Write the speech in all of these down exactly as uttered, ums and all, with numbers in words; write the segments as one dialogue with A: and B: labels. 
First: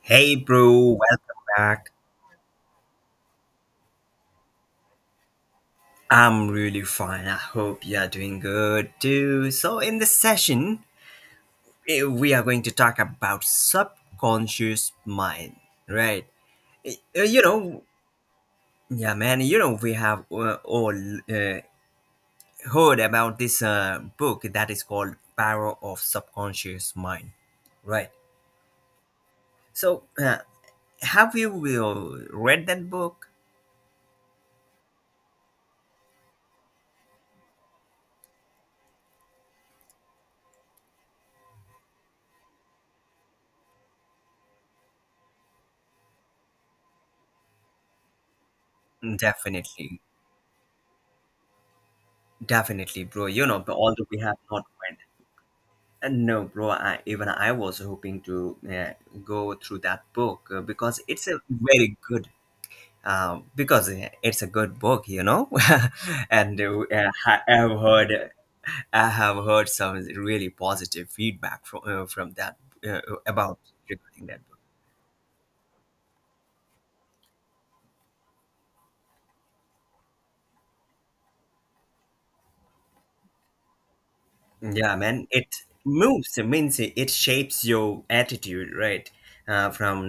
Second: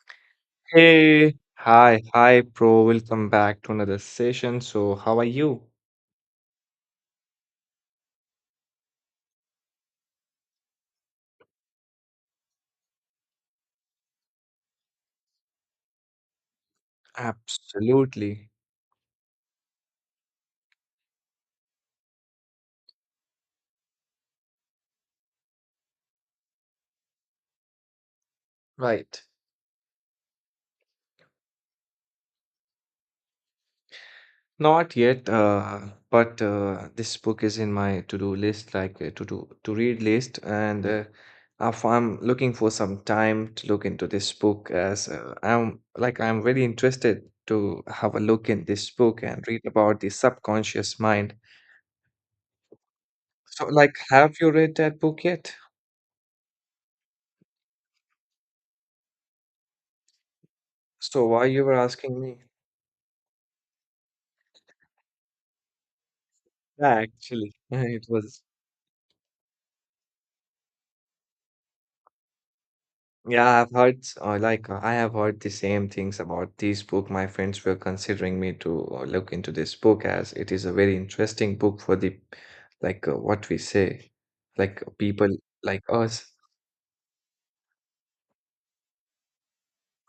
A: Hey, bro,
B: Hey,
A: welcome back.
B: hi, hi, bro. Welcome back to another session. So, how are you?
A: I'm really fine. I hope you're doing good too. So, in this session, eh, we are going to talk about subconscious mind, right? Eh, eh, You know,
B: Absolutely.
A: yeah, man, you know, we have uh, all uh, heard about this uh, book that is called Power of Subconscious Mind, right?
B: Right.
A: So, uh, have you uh, read that book?
B: Not yet, uh, but uh, this book is in my to-do list, like uh, to-do to read list, and uh, if I'm looking for some time to look into this book, as uh, I'm like I'm very interested to have a look in this book and read about
A: Definitely,
B: the subconscious mind.
A: definitely, bro. You know,
B: So,
A: but
B: like,
A: although we
B: have
A: have
B: you
A: not
B: read
A: read.
B: that book yet?
A: Uh, No, bro. I, even I was hoping to uh, go through that book uh, because
B: So,
A: it's a
B: why you were
A: very
B: asking
A: good.
B: me?
A: Uh, because uh, it's a good book, you know, and uh,
B: Yeah,
A: I
B: actually,
A: have
B: it
A: heard.
B: was.
A: I have heard some really positive feedback from uh, from that uh, about
B: Yeah, I've heard, s-
A: regarding
B: uh,
A: that.
B: like, uh, I have heard the same things about this book. My friends were considering me to uh, look into this book as it is a very interesting book for the, like, uh, what we say, like, uh,
A: Yeah, man,
B: people
A: it
B: like us.
A: moves. It means it it shapes your attitude, right? Uh, from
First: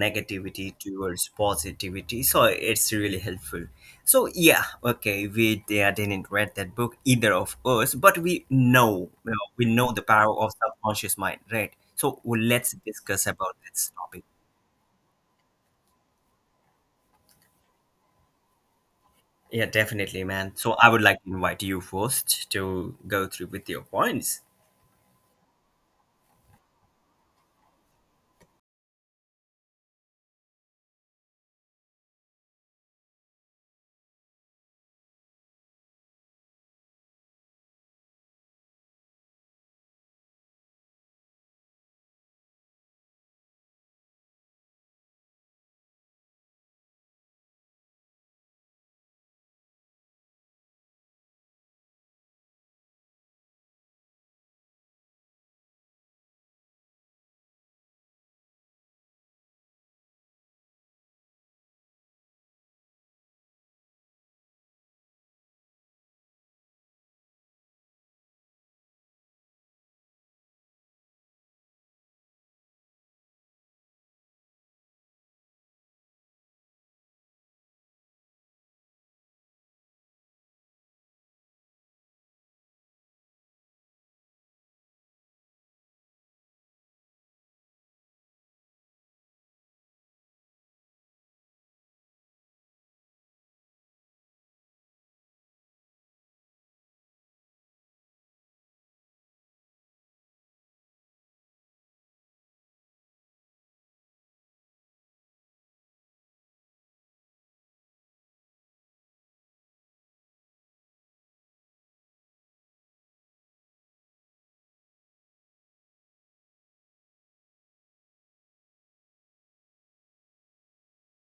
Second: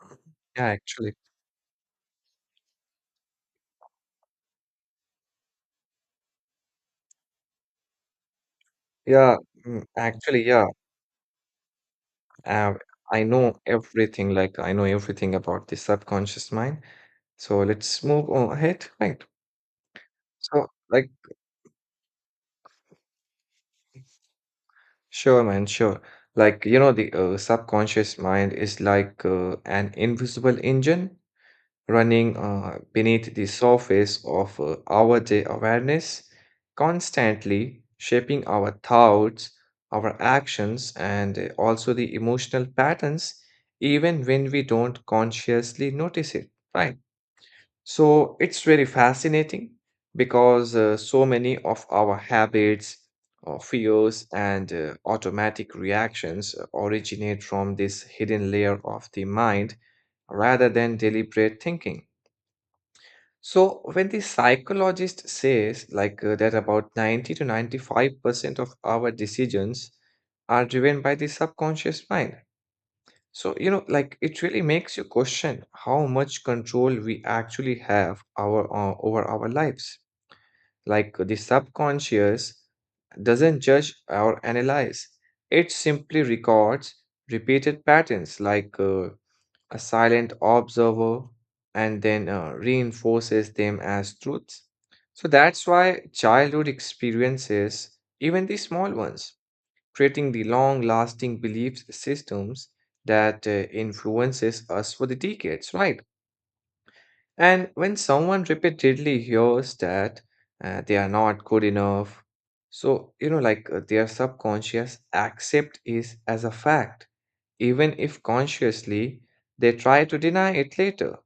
B: Yeah,
A: negativity
B: actually.
A: towards positivity. So it's really helpful. So yeah, okay, we uh, didn't read that book either of us, but we know, you
B: Yeah,
A: know, we
B: mm,
A: know the power
B: actually,
A: of
B: yeah.
A: subconscious mind, right? So well, let's
B: Uh, I
A: discuss about
B: know
A: this topic.
B: everything, like, I know everything about the subconscious mind. So let's move on ahead, right?
A: Yeah, definitely, man.
B: So,
A: So I would
B: like,
A: like to invite you first to go through with your points.
B: sure, man, sure. Like, you know, the uh, subconscious mind is like uh, an invisible engine running uh, beneath the surface of uh, our day awareness, constantly shaping our thoughts, our actions, and uh, also the emotional patterns, even when we don't consciously notice it, right? So it's very fascinating because uh, so many of our habits, uh, fears, and uh, automatic reactions uh, originate from this hidden layer of the mind rather than deliberate thinking. So when the psychologist says like uh, that about ninety to ninety-five percent of our decisions are driven by the subconscious mind, so, you know, like it really makes you question how much control we actually have our uh, over our lives. Like the subconscious doesn't judge or analyze. It simply records repeated patterns like uh, a silent observer and then uh, reinforces them as truths. So that's why childhood experiences, even the small ones, creating the long-lasting belief systems that uh, influences us for the decades, right? And when someone repeatedly hears that uh, they are not good enough, so you know, like uh, their subconscious accept is as a fact, even if consciously they try to deny it later.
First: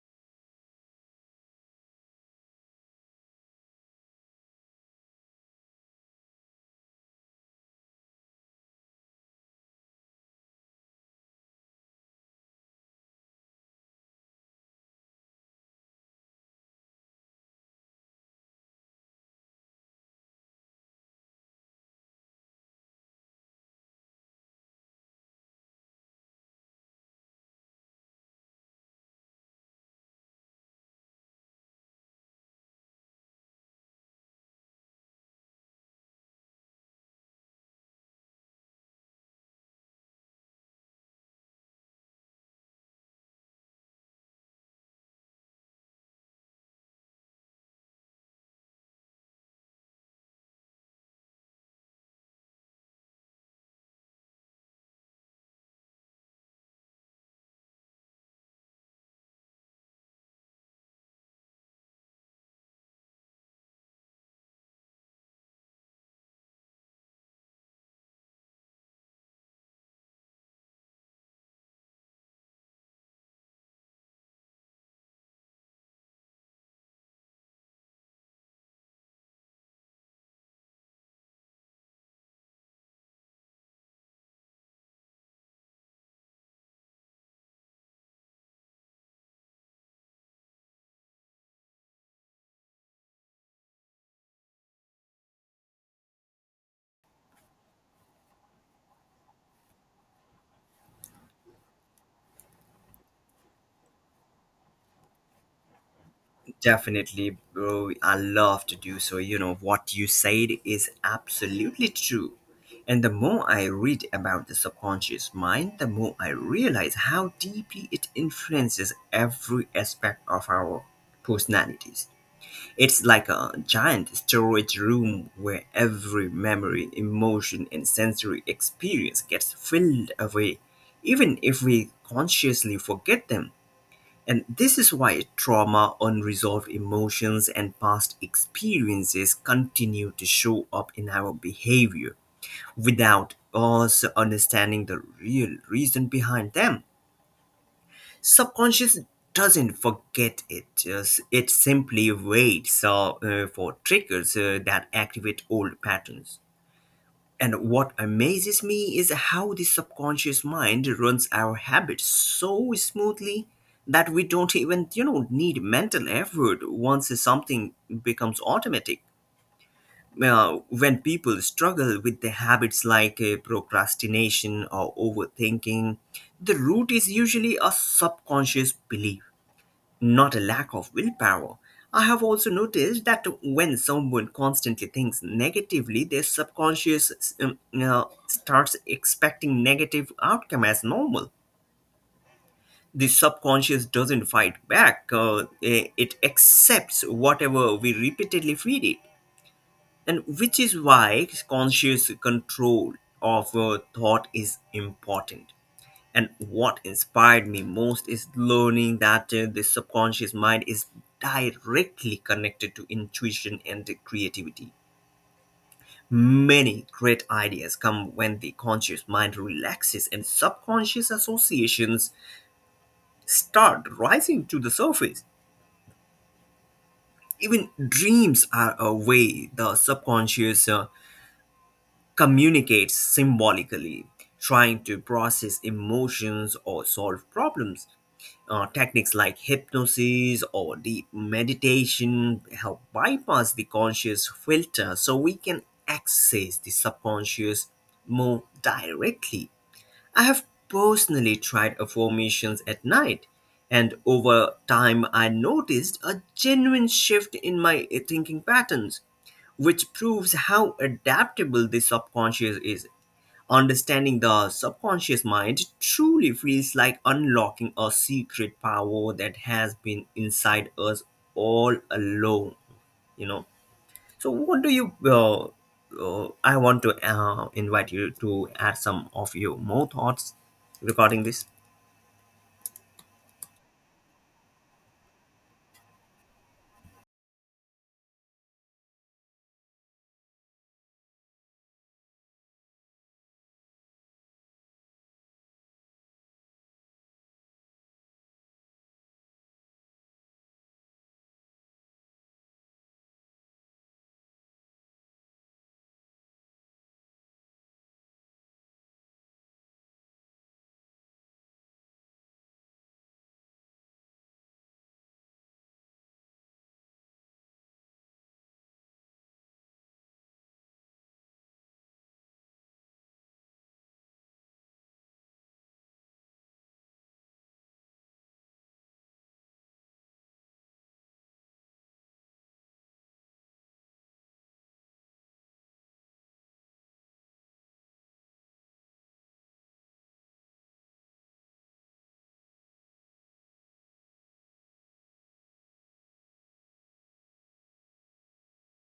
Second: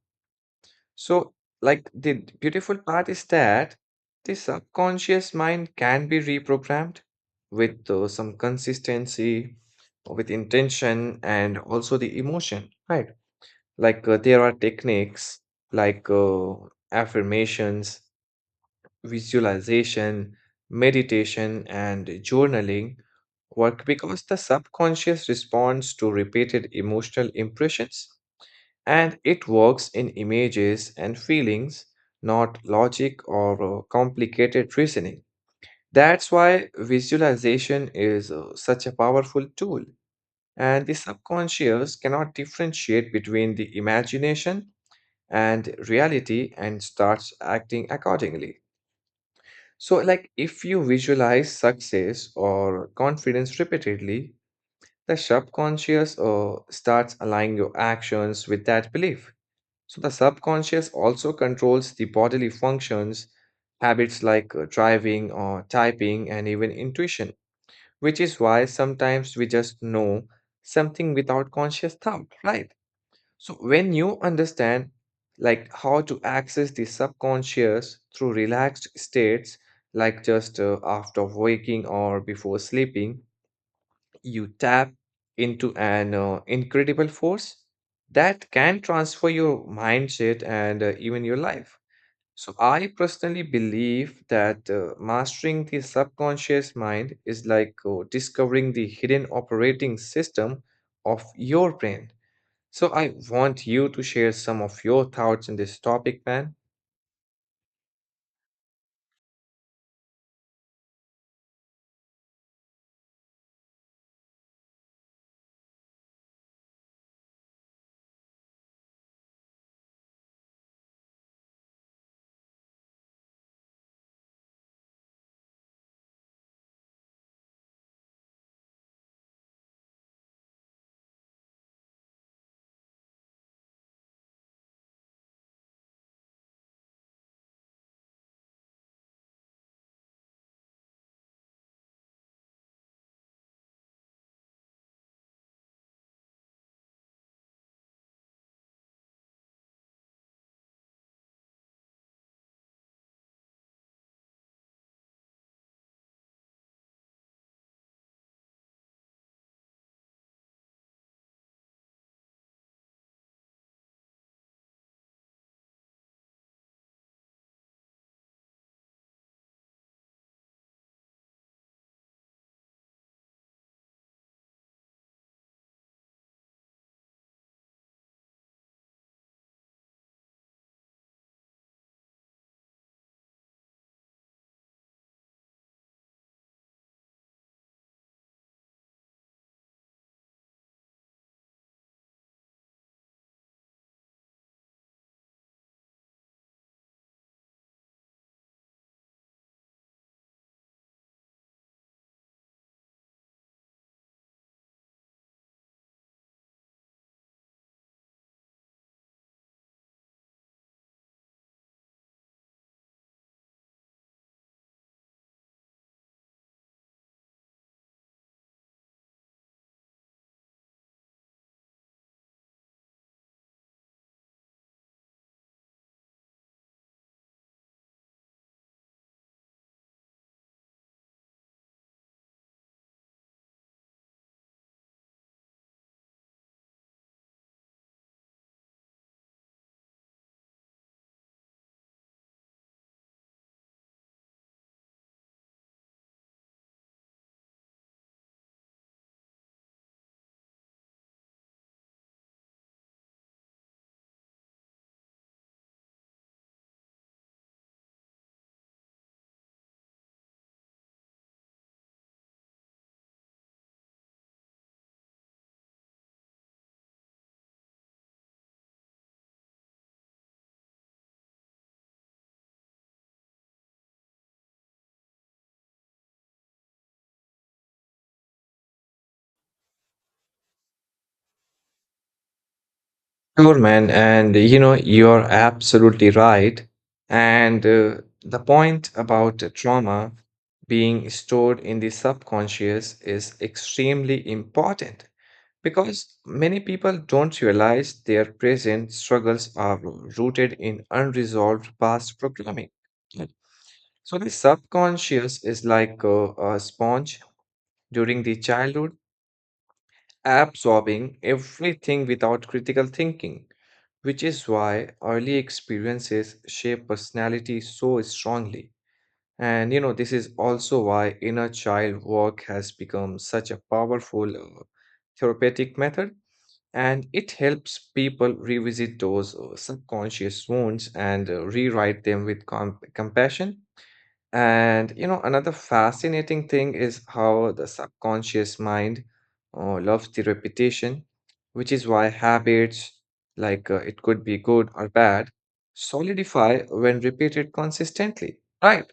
B: So, like, the beautiful part is that the subconscious mind can be reprogrammed with uh, some consistency, with intention, and also the emotion, right? Like, uh, there are techniques like uh, affirmations, visualization, meditation, and journaling work because the subconscious responds to repeated emotional impressions and it works in images and feelings, not logic or uh, complicated reasoning. That's why visualization is uh, such a powerful tool, and the subconscious cannot differentiate between the imagination and reality and starts acting accordingly. So, like if you visualize success or confidence repeatedly, the subconscious uh, starts aligning your actions with that belief. So the subconscious also controls the bodily functions, habits like uh, driving or typing, and even intuition, which is why sometimes we just know something without conscious thought, right? So when you understand like how to access the subconscious through relaxed states, like just uh, after waking or before sleeping, you tap into an uh, incredible force that can transfer your mindset and uh, even your life. So, I personally believe that uh, mastering the subconscious mind is like uh, discovering the hidden operating system of your brain. So, I want you to share some of your thoughts on this topic, man.
A: Definitely, bro. I love to do so. You know, what you said is absolutely true. And the more I read about the subconscious mind, the more I realize how deeply it influences every aspect of our personalities. It's like a giant storage room where every memory, emotion, and sensory experience gets filled away, even if we consciously forget them. And this is why trauma, unresolved emotions, and past experiences continue to show up in our behavior without us understanding the real reason behind them. Subconscious doesn't forget it, just- it simply waits uh, uh, for triggers uh, that activate old patterns. And what amazes me is how the subconscious mind runs our habits so smoothly that we don't even, you know, need mental effort once something becomes automatic. Uh, when people struggle with the habits like uh, procrastination or overthinking, the root is usually a subconscious belief, not a lack of willpower. I have also noticed that when someone constantly thinks negatively, their subconscious um, uh, starts expecting negative outcome as normal. The subconscious doesn't fight back; uh, eh, it accepts whatever we repeatedly feed it, and which is why conscious control of uh, thought is important. And what inspired me most is learning that uh, the subconscious mind is directly connected to intuition and creativity. Many great ideas come when the conscious mind relaxes and subconscious associations start rising to the surface. Even dreams are a way the subconscious uh, communicates symbolically, trying to process emotions or solve problems. Uh, techniques like hypnosis or deep meditation help bypass the conscious filter so we can access the subconscious more directly. I have personally tried affirmations at night, and over time, I noticed a genuine shift in my thinking patterns, which proves how adaptable the subconscious is. Understanding the subconscious mind truly feels like unlocking a secret power that has been inside us all along, you know. So, what do you, uh, uh, I want to uh, invite you to add some of your more thoughts regarding this.
B: Sure, man. And you know, you're absolutely right. And uh, the point about the trauma being stored in the subconscious is extremely important because many people don't realize their present struggles are rooted in unresolved past programming. Right. So the subconscious is like a, a sponge during the childhood absorbing everything without critical thinking, which is why early experiences shape personality so strongly. And you know, this is also why inner child work has become such a powerful uh, therapeutic method, and it helps people revisit those uh, subconscious wounds and uh, rewrite them with com- compassion and you know, another fascinating thing is how the subconscious mind uh, loves the repetition, which is why habits, like uh, it could be good or bad, solidify when repeated consistently, right?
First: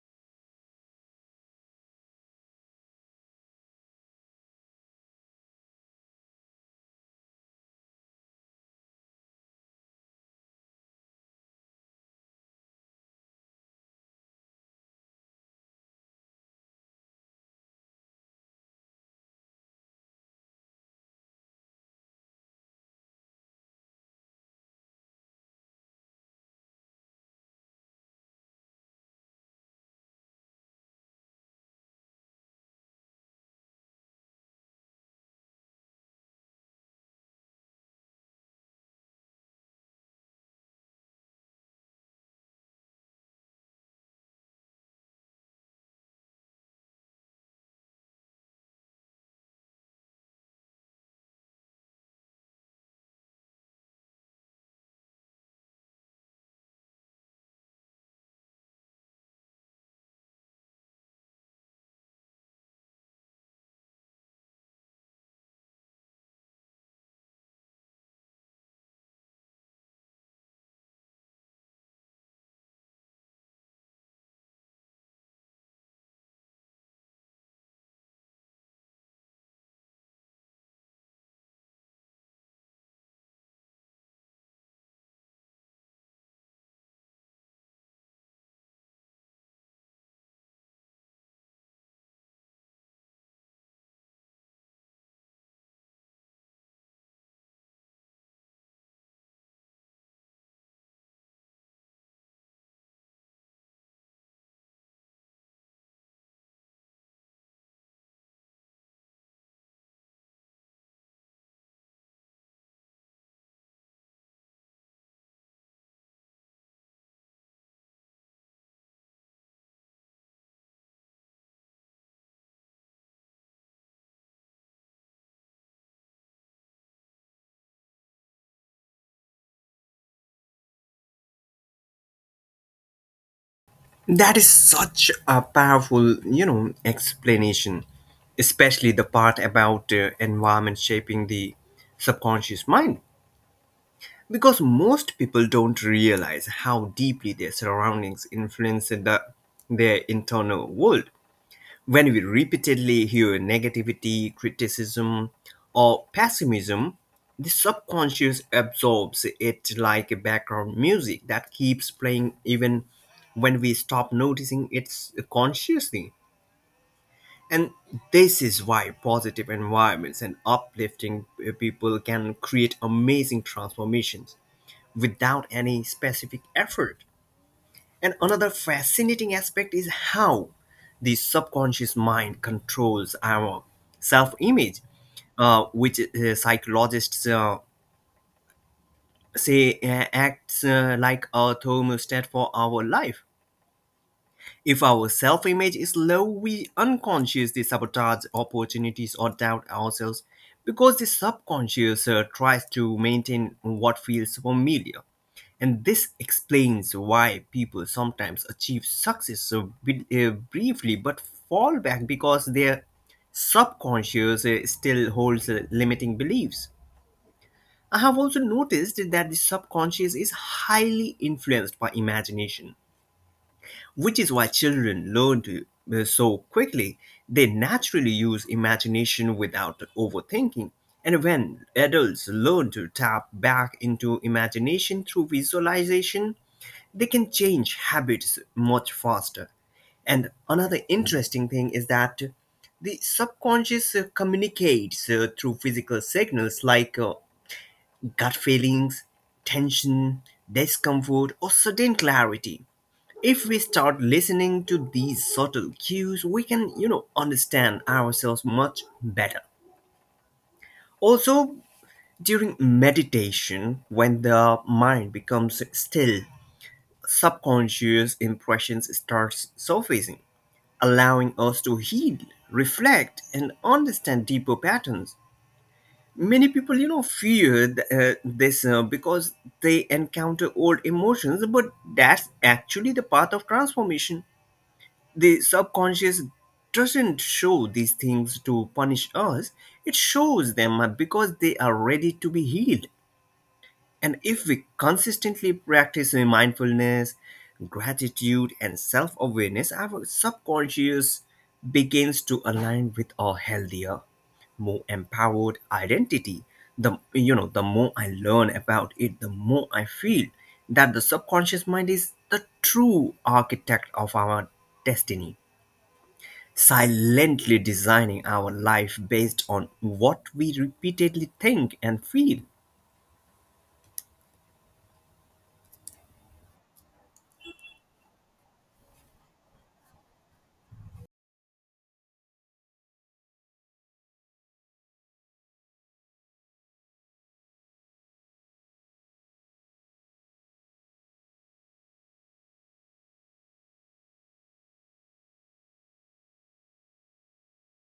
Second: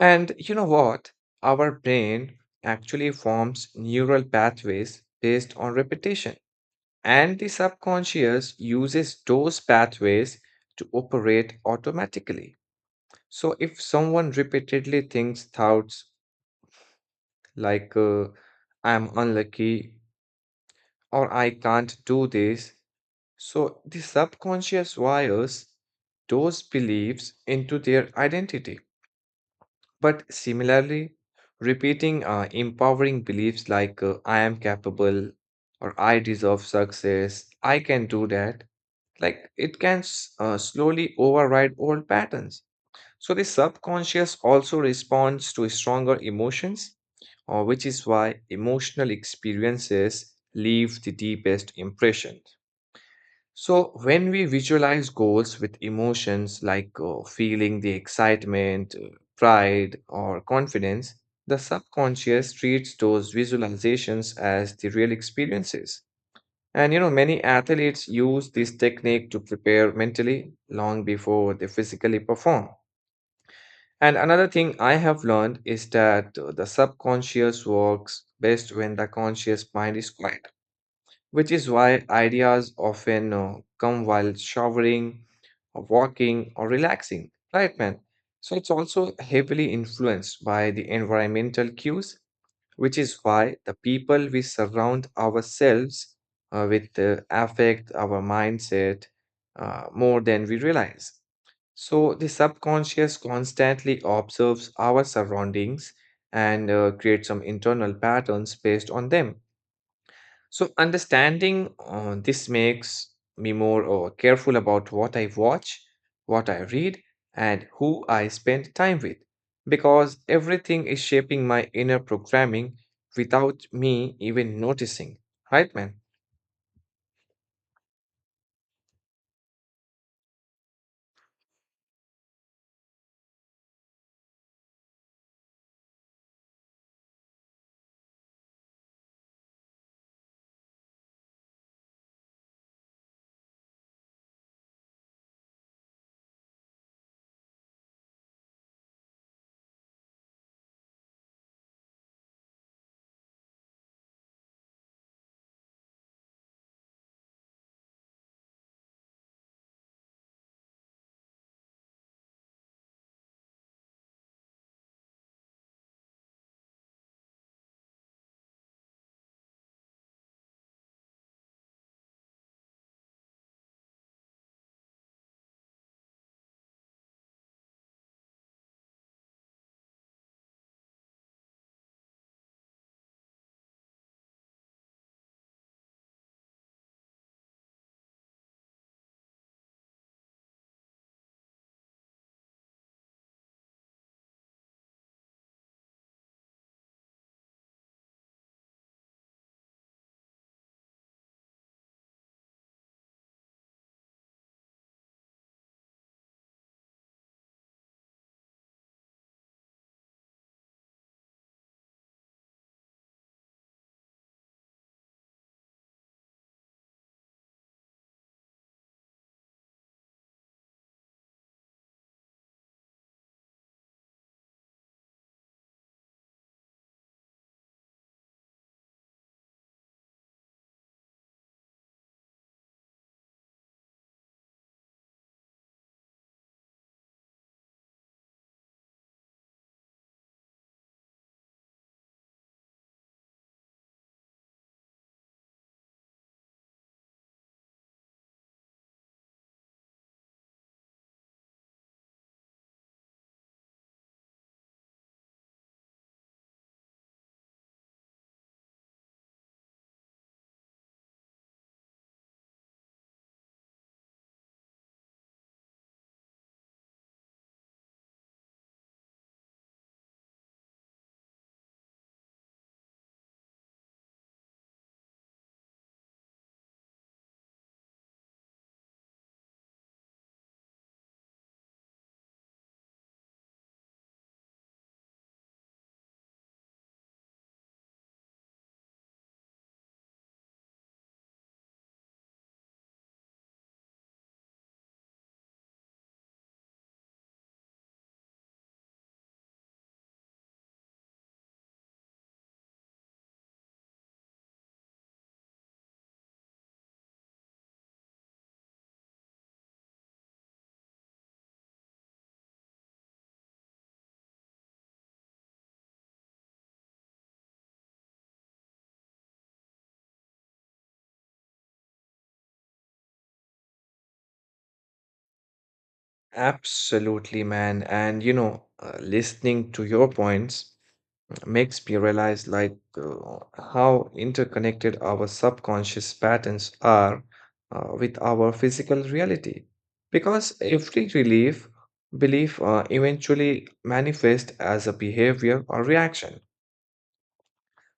B: And you know what? Our brain actually forms neural pathways based on repetition, and the subconscious uses those pathways to operate automatically. So if someone repeatedly thinks thoughts like uh, I'm unlucky or I can't do this, so the subconscious wires those beliefs into their identity. But similarly, repeating uh, empowering beliefs like uh, I am capable or I deserve success, I can do that, like it can s- uh, slowly override old patterns. So the subconscious also responds to stronger emotions, uh, which is why emotional experiences leave the deepest impression. So when we visualize goals with emotions like uh, feeling the excitement, uh, pride, or confidence, the subconscious treats those visualizations as the real experiences. And you know, many athletes use this technique to prepare mentally long before they physically perform. And another thing I have learned is that uh, the subconscious works best when the conscious mind is quiet, which is why ideas often uh, come while showering, or walking, or relaxing, right, man? So it's also heavily influenced by the environmental cues, which is why the people we surround ourselves uh, with uh, affect our mindset uh, more than we realize. So, the subconscious constantly observes our surroundings and uh, creates some internal patterns based on them. So, understanding uh, this makes me more uh, careful about what I watch, what I read, and who I spend time with, because everything is shaping my inner programming without me even noticing. Right, man?
A: That is such a powerful, you know, explanation, especially the part about uh, environment shaping the subconscious mind. Because most people don't realize how deeply their surroundings influence the, their internal world. When we repeatedly hear negativity, criticism, or pessimism, the subconscious absorbs it like background music that keeps playing even when we stop noticing it consciously. And this is why positive environments and uplifting uh, people can create amazing transformations without any specific effort. And another fascinating aspect is how the subconscious mind controls our self image, uh, which uh, psychologists uh, say uh, acts uh, like a thermostat for our life. If our self image is low, we unconsciously sabotage opportunities or doubt ourselves because the subconscious uh, tries to maintain what feels familiar. And this explains why people sometimes achieve success so bi- uh, briefly but fall back because their subconscious uh, still holds uh, limiting beliefs. I have also noticed that the subconscious is highly influenced by imagination, which is why children learn to, uh, so quickly. They naturally use imagination without overthinking. And when adults learn to tap back into imagination through visualization, they can change habits much faster. And another interesting thing is that the subconscious uh, communicates uh, through physical signals like uh, gut feelings, tension, discomfort, or sudden clarity. If we start listening to these subtle cues, we can, you know, understand ourselves much better. Also, during meditation, when the mind becomes still, subconscious impressions starts surfacing, allowing us to heal, reflect, and understand deeper patterns. Many people, you know, fear th- uh, this uh, because they encounter old emotions, but that's actually the path of transformation. The subconscious doesn't show these things to punish us. It shows them uh, because they are ready to be healed. And if we consistently practice uh, mindfulness, gratitude, and self awareness, our subconscious begins to align with a healthier, more empowered identity. The, you know, the more I learn about it, the more I feel that the subconscious mind is the true architect of our destiny, silently designing our life based on what we repeatedly think and feel.
B: Absolutely, man. And you know, uh, listening to your points makes me realize like uh, how interconnected our subconscious patterns are uh, with our physical reality. Because every relief belief uh, eventually manifests as a behavior or reaction.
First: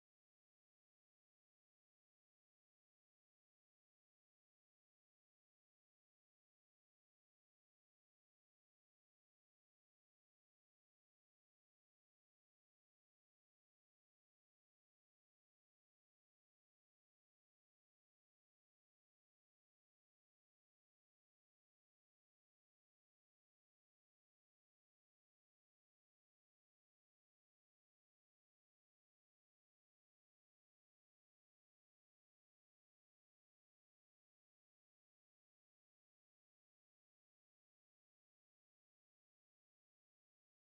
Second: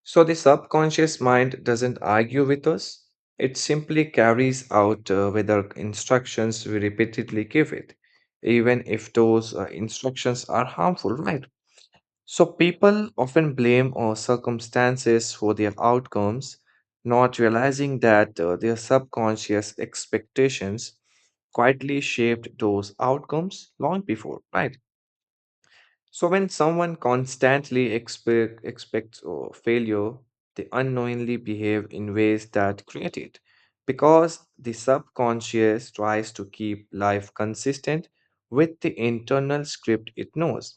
B: So the subconscious mind doesn't argue with us, it simply carries out uh, whether instructions we repeatedly give it, even if those uh, instructions are harmful, right? So people often blame our circumstances for their outcomes, not realizing that uh, their subconscious expectations quietly shaped those outcomes long before, right? So, when someone constantly expect, expects uh, failure, they unknowingly behave in ways that create it because the subconscious tries to keep life consistent with the internal script it knows.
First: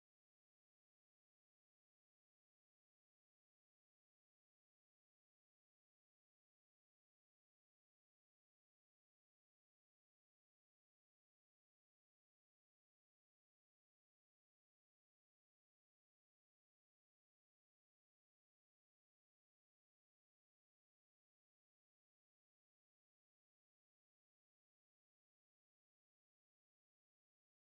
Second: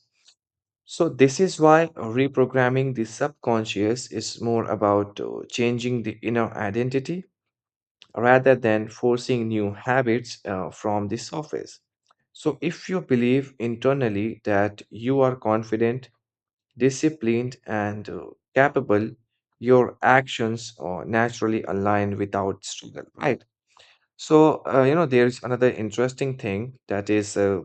B: So, this is why reprogramming the subconscious is more about uh, changing the inner identity rather than forcing new habits uh, from the surface. So, if you believe internally that you are confident, disciplined and uh, capable, your actions uh, naturally align without struggle, right? So, uh, you know, there is another interesting thing that is uh,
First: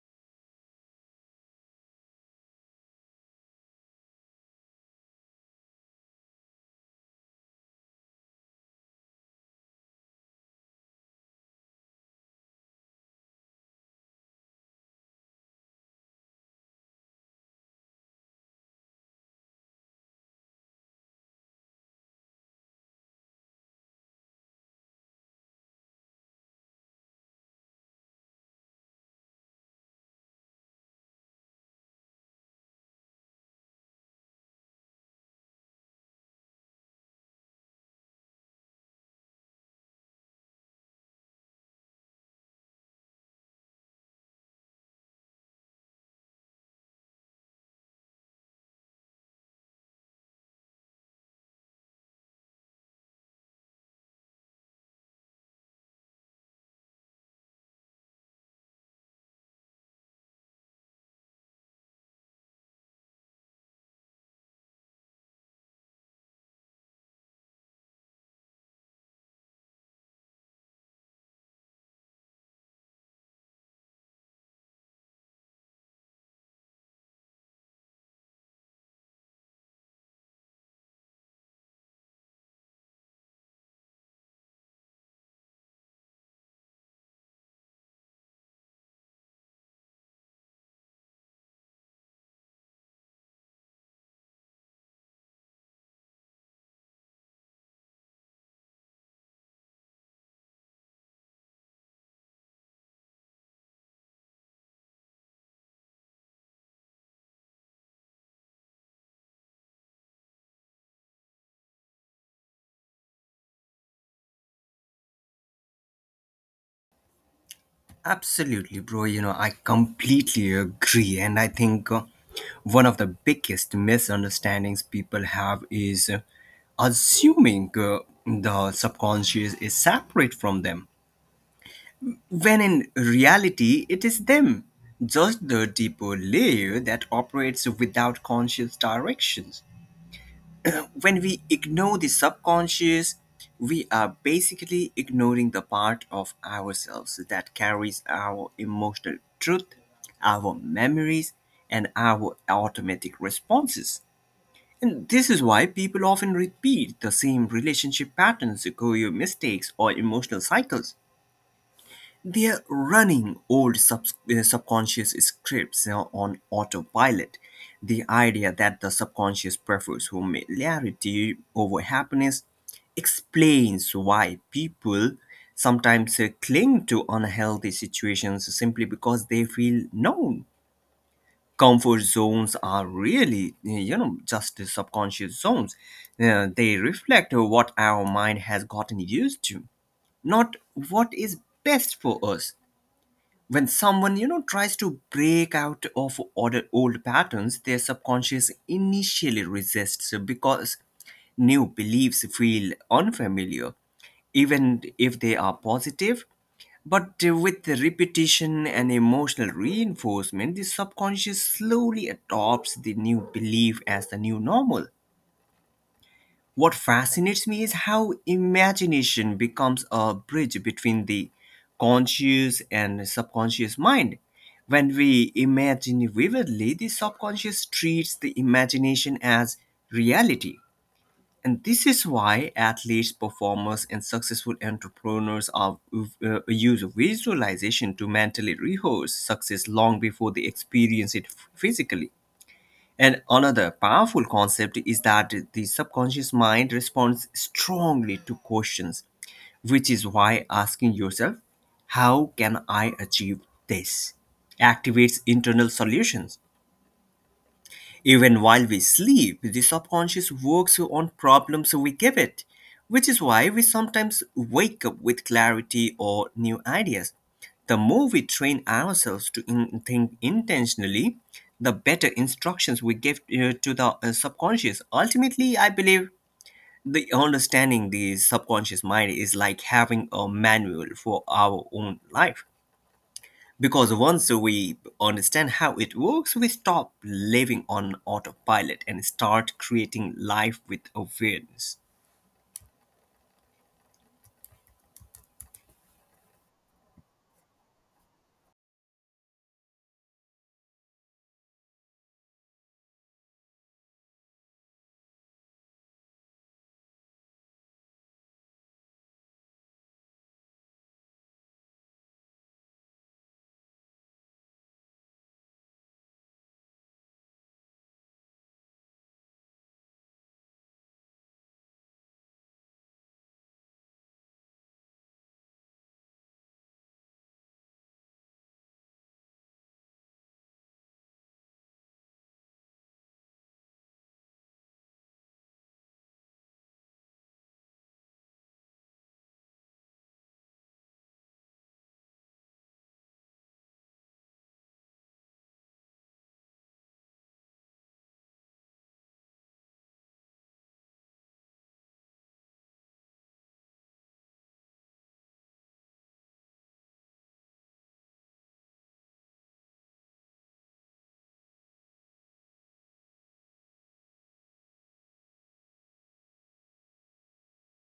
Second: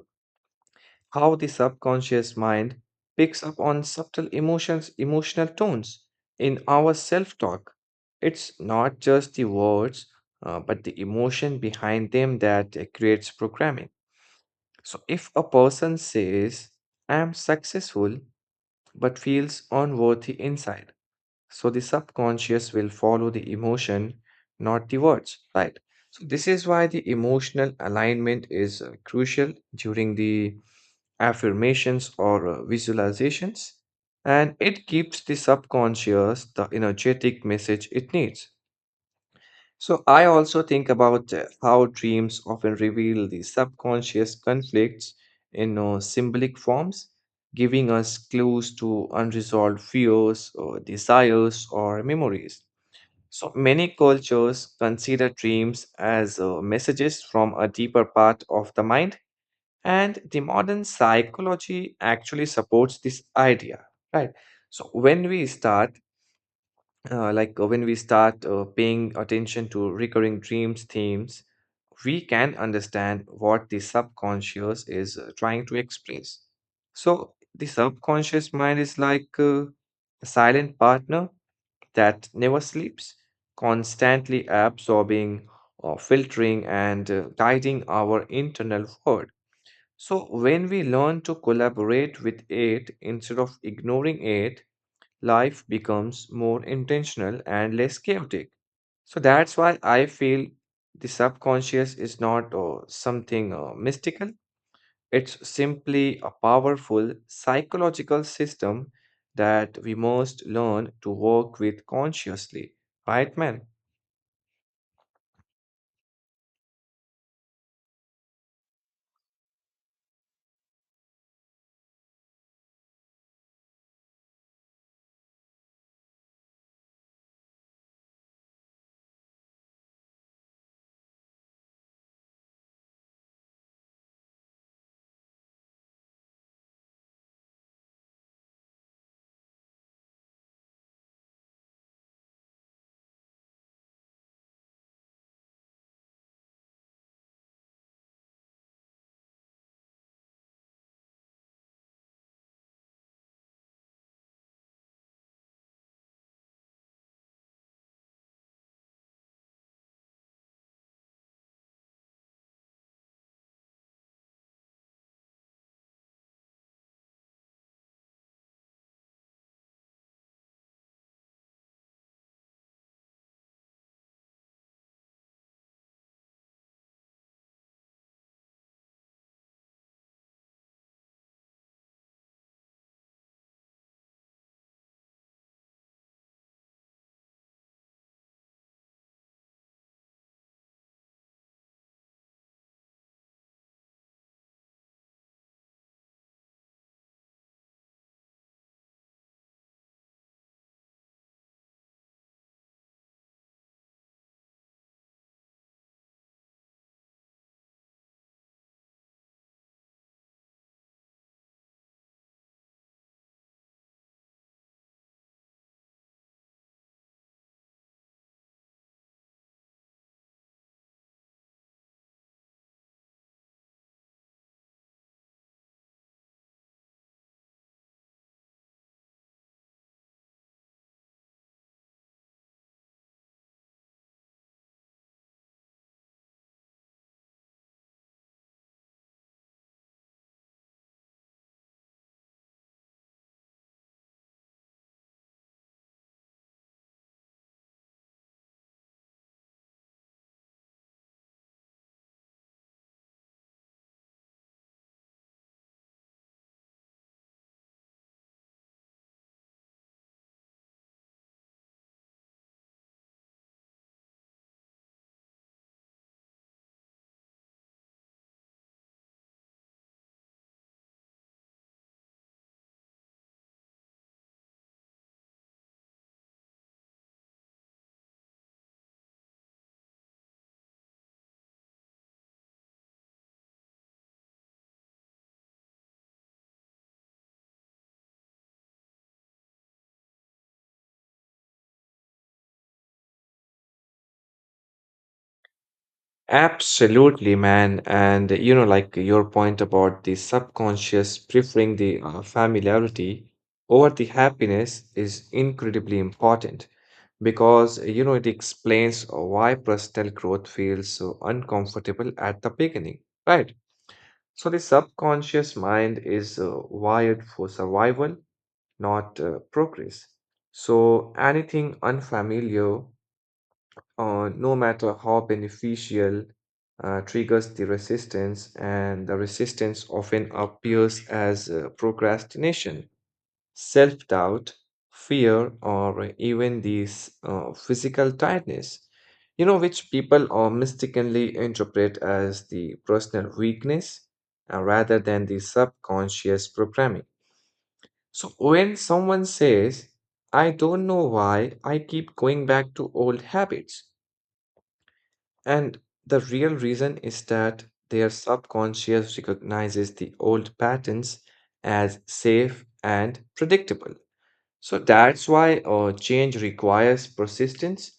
B: how the subconscious mind picks up on subtle emotions, emotional tones in our self talk. It's not just the words, uh, but the emotion behind them that uh, creates programming. So, if a person says, I am successful, but feels unworthy inside, so the subconscious will follow the emotion, not the words, right? So this is why the emotional alignment is uh, crucial during the affirmations or uh, visualizations, and it gives the subconscious the energetic message it needs. So I also think about uh, how dreams often reveal the subconscious conflicts in uh, symbolic forms, giving us clues to unresolved fears or desires or memories. So many cultures consider dreams as uh, messages from a deeper part of the mind, and the modern psychology actually supports this idea, right? So when we start, uh, like uh, when we start uh, paying attention to recurring dreams themes, we can understand what the subconscious is uh, trying to express. So the subconscious mind is like uh, a silent partner that never sleeps, constantly absorbing or filtering and uh, guiding our internal world. So, when we learn to collaborate with it instead of ignoring it, life becomes more intentional and less chaotic. So, that's why I feel the subconscious is not uh, something uh, mystical. It's simply a powerful psychological system that we must learn to work with consciously, right, man?
A: Absolutely, bro. You know, I completely agree. And I think uh, one of the biggest misunderstandings people have is uh, assuming uh, the subconscious is separate from them, when in reality, it is them, just the deeper layer that operates without conscious directions. When we ignore the subconscious, we are basically ignoring the part of ourselves that carries our emotional truth, our memories, and our automatic responses. And this is why people often repeat the same relationship patterns, career mistakes, or emotional cycles. They're running old subs- uh, subconscious scripts uh, on autopilot. The idea that the subconscious prefers familiarity over happiness explains why people sometimes uh, cling to unhealthy situations simply because they feel known. Comfort zones are really, uh, you know, just the subconscious zones. Uh, they reflect what our mind has gotten used to, not what is best for us. When someone, you know, tries to break out of order, old patterns, their subconscious initially resists because new beliefs feel unfamiliar, even if they are positive. But with the repetition and emotional reinforcement, the subconscious slowly adopts the new belief as the new normal. What fascinates me is how imagination becomes a bridge between the conscious and subconscious mind. When we imagine vividly, the subconscious treats the imagination as reality. And this is why athletes, performers, and successful entrepreneurs are, uh, use visualization to mentally rehearse success long before they experience it physically. And another powerful concept is that the subconscious mind responds strongly to questions, which is why asking yourself, how can I achieve this, activates internal solutions. Even while we sleep, the subconscious works on problems we give it, which is why we sometimes wake up with clarity or new ideas. The more we train ourselves to in- think intentionally, the better instructions we give uh, to the uh, subconscious. Ultimately, I believe the understanding the subconscious mind is like having a manual for our own life. Because once we understand how it works, we stop living on autopilot and start creating life with awareness.
B: Absolutely, man. And you know, like your point about the subconscious preferring the uh, familiarity over the happiness is incredibly important because you know it explains why personal growth feels so uncomfortable at the beginning, right? So the subconscious mind is uh, wired for survival, not uh, progress. So anything unfamiliar, uh, no matter how beneficial, uh, triggers the resistance, and the resistance often appears as uh, procrastination self doubt, fear, or even these uh, physical tiredness, you know, which people uh, mistakenly interpret as the personal weakness uh, rather than the subconscious programming. So when someone says, I don't know why I keep going back to old habits, and the real reason is that their subconscious recognizes the old patterns as safe and predictable. So that's why uh, change requires persistence.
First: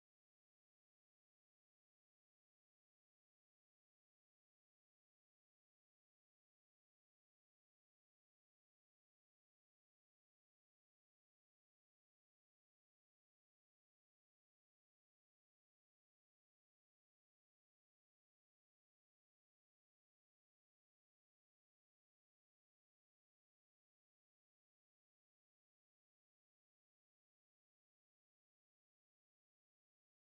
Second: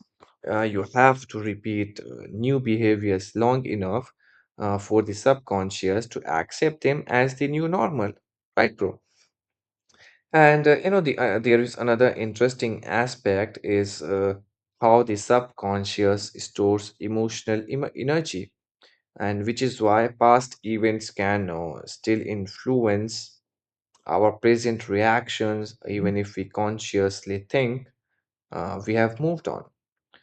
B: Uh, you have to repeat uh, new behaviors long enough uh, for the subconscious to accept them as the new normal, right, bro? And uh, you know, the uh, there is another interesting aspect is uh, how the subconscious stores emotional em- energy, and which is why past events can uh, still influence our present reactions, even if we consciously think uh, we have moved on.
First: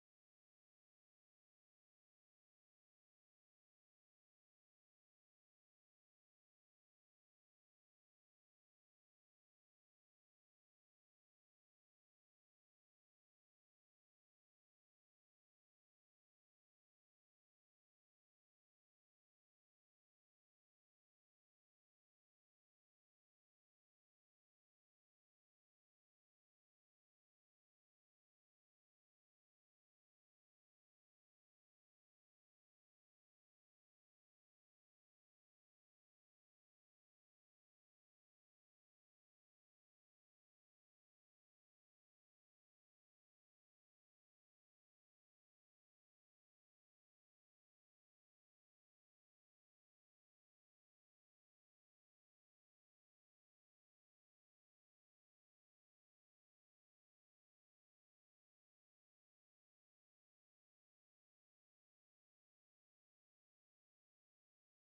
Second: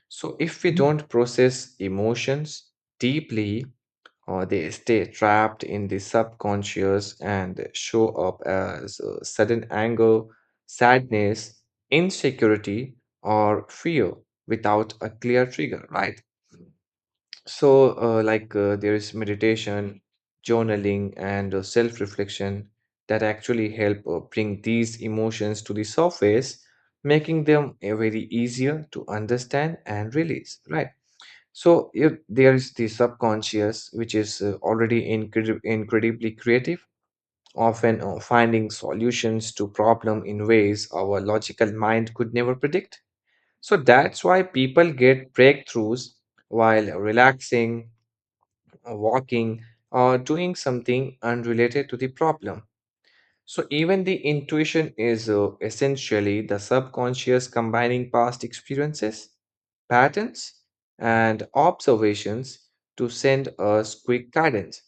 B: So, if we don't process emotions deeply, or they stay trapped in the subconscious and show up as uh, sudden anger, sadness, insecurity, or fear without a clear trigger, right? So, uh, like, uh, there is meditation, journaling, and uh, self-reflection that actually help uh, bring these emotions to the surface, making them uh, very easier to understand and release, right? So, if there is the subconscious, which is uh, already incredi- incredibly creative, often uh, finding solutions to problem in ways our logical mind could never predict. So that's why people get breakthroughs while relaxing uh, walking, or doing something unrelated to the problem. So, even the intuition is uh, essentially the subconscious combining past experiences, patterns, and observations to send us quick guidance.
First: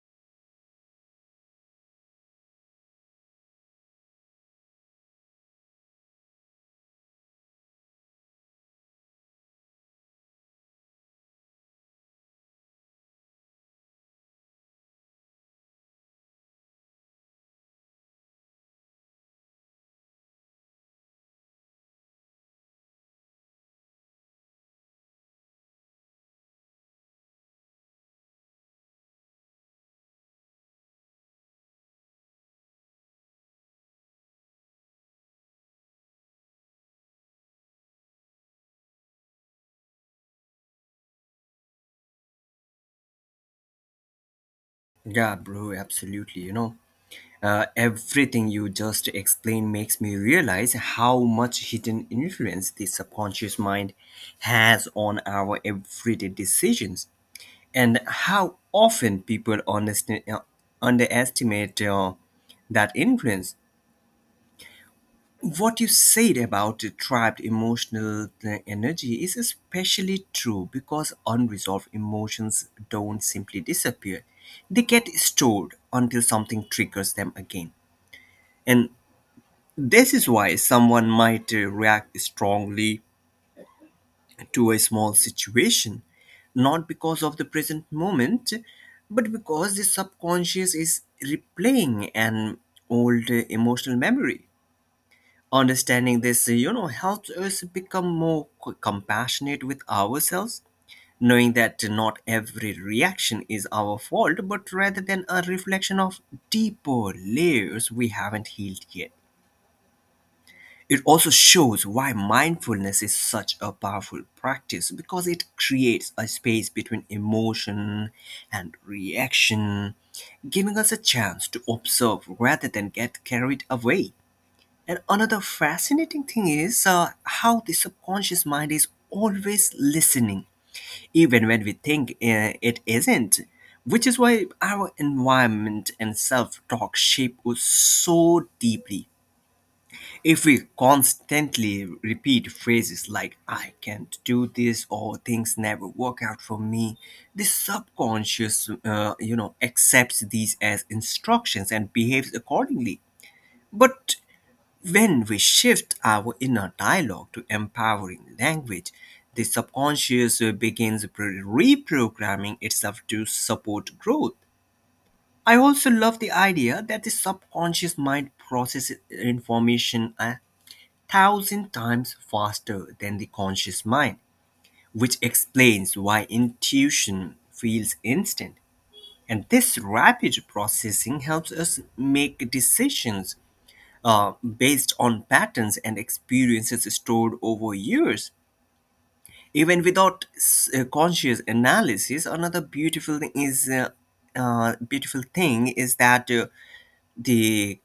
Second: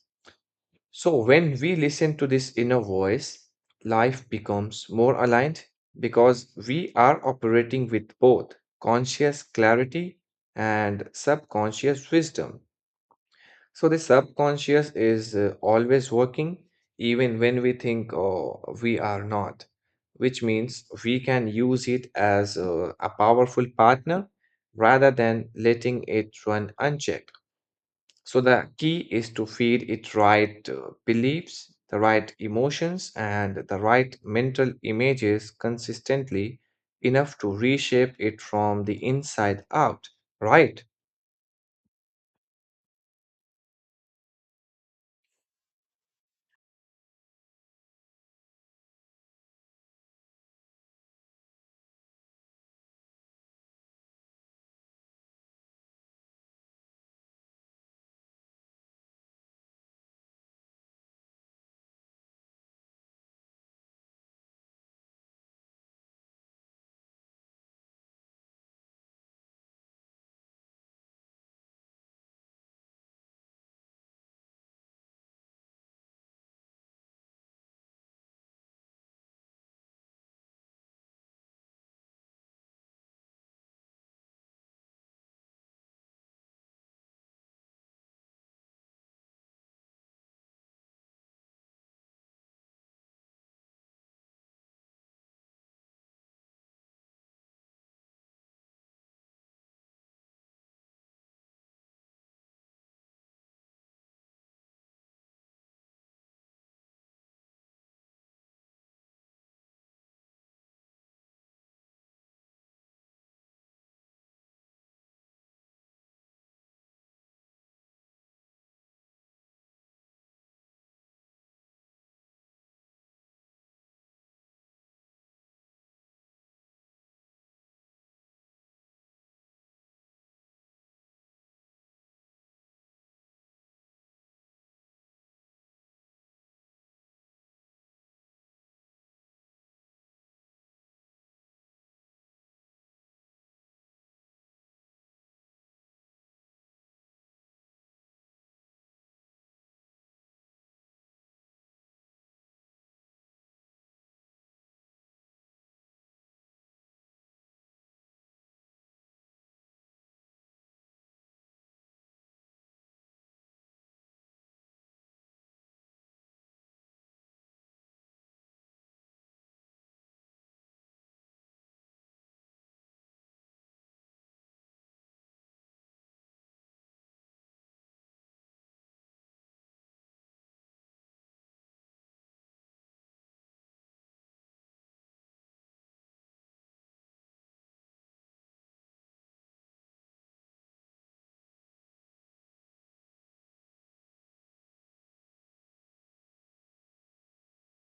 B: So, when we listen to this inner voice, life becomes more aligned because we are operating with both conscious clarity and subconscious wisdom. So the subconscious is uh, always working, even when we think oh, we are not, which means we can use it as uh, a powerful partner rather than letting it run unchecked. So the key is to feed it right uh, beliefs, the right emotions, and the right mental images consistently enough to reshape it from the inside out, right?
A: Yeah, bro, absolutely. You know, uh, everything you just explained makes me realize how much hidden influence the subconscious mind has on our everyday decisions and how often people underst- uh, underestimate uh, that influence. What you said about the trapped emotional uh, energy is especially true because unresolved emotions don't simply disappear. They get stored until something triggers them again. And this is why someone might uh, react strongly to a small situation, not because of the present moment, but because the subconscious is replaying an old uh, emotional memory. Understanding this, uh, you know, helps us become more c- compassionate with ourselves, knowing that not every reaction is our fault, but rather than a reflection of deeper layers we haven't healed yet. It also shows why mindfulness is such a powerful practice because it creates a space between emotion and reaction, giving us a chance to observe rather than get carried away. And another fascinating thing is uh, how the subconscious mind is always listening, even when we think uh, it isn't, which is why our environment and self talk shape us so deeply. If we constantly repeat phrases like, I can't do this, or things never work out for me, the subconscious, uh, you know, accepts these as instructions and behaves accordingly. But when we shift our inner dialogue to empowering language, the subconscious uh, begins pre- reprogramming itself to support growth. I also love the idea that the subconscious mind processes information a thousand times faster than the conscious mind, which explains why intuition feels instant. And this rapid processing helps us make decisions uh, based on patterns and experiences stored over years, even without s- uh, conscious analysis. Another beautiful thing is uh, uh, beautiful thing is that uh, the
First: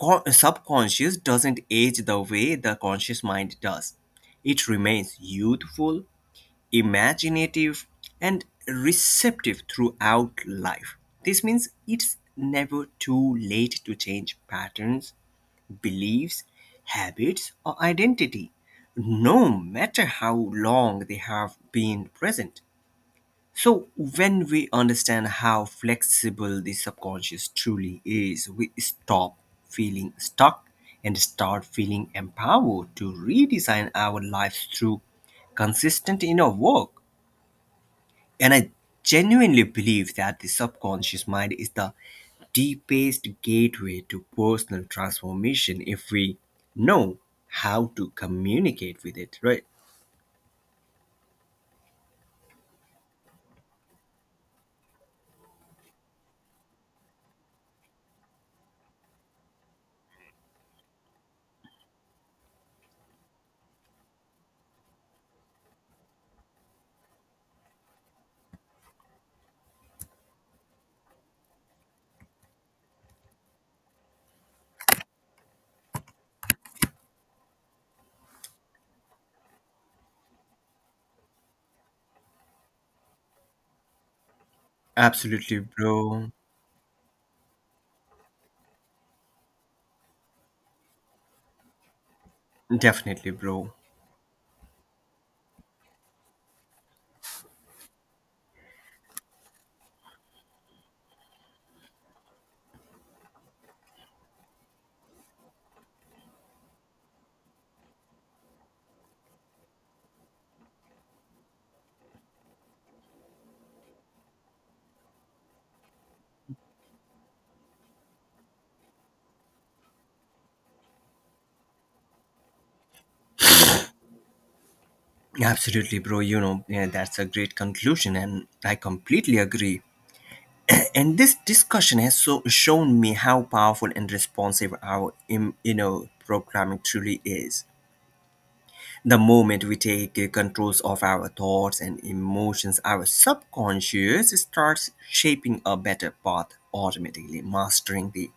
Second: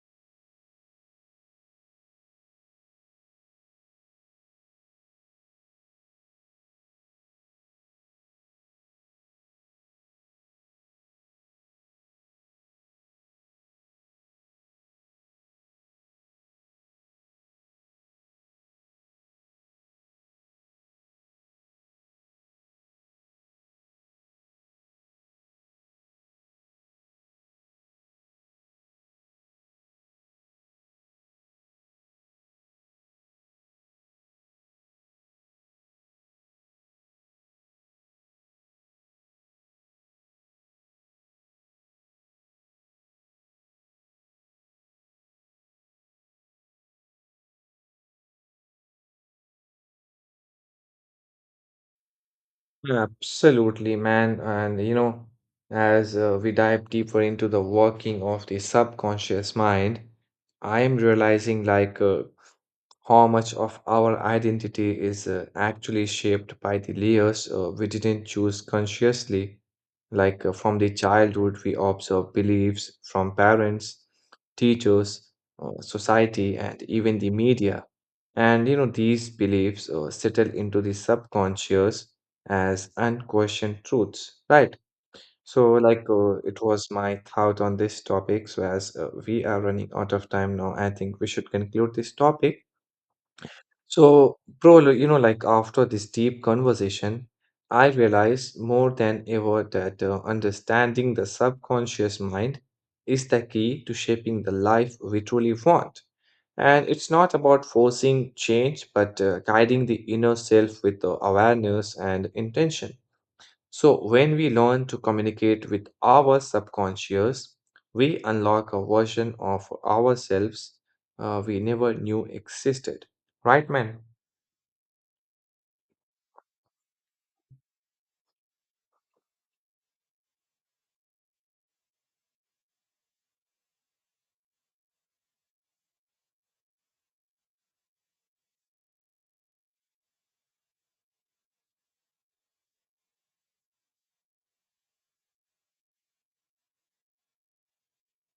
A: co- subconscious doesn't age the way the conscious mind does. It remains youthful, imaginative, and receptive throughout life. This means it's never too late to change patterns, beliefs, habits, or identity, no matter how long they have been present. So, when we understand how flexible the subconscious truly is, we stop feeling stuck and start feeling empowered to redesign our lives through consistent inner work. And I genuinely believe that the subconscious mind is the deepest gateway to personal transformation if we know how to communicate with it, right?
B: Absolutely, man. And you know, as uh, we dive deeper into the working of the subconscious mind, I am realizing like uh, how much of our identity is uh, actually shaped by the layers uh, we didn't choose consciously, like uh, from the childhood we observe beliefs from parents, teachers, uh, society, and even the media. And you know, these beliefs uh, settle into the subconscious as unquestioned truths, right?
A: Absolutely,
B: So, like,
A: bro.
B: uh, it was my thought on this topic. So, as uh, we are running out of time now, I think we should conclude this topic.
A: Definitely, bro.
B: So, bro, li- you know, like, after this deep conversation, I realized more than ever that uh, understanding the subconscious mind is the key to shaping the life we truly want. And it's not about forcing change, but uh, guiding the inner self with uh, awareness and intention. So, when we learn to communicate with our subconscious, we unlock a version of ourselves uh, we never knew existed. Right, man?
A: Absolutely, bro. You know, yeah, that's a great conclusion, and I completely agree. And this discussion has so shown me how powerful and responsive our, im- you know, programming truly is. The moment we take uh, controls of our thoughts and emotions, our subconscious starts shaping a better path automatically. Mastering the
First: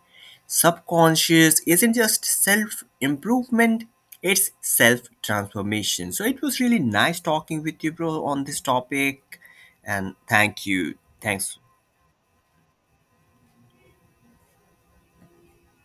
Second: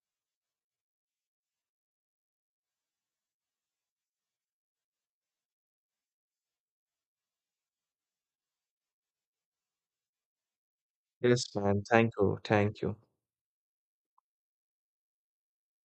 A: subconscious isn't just self improvement, it's self transformation. So it was really nice talking with you, bro, on this topic. And thank you.
B: Yes,
A: Thanks.
B: man. Thank you. Thank you.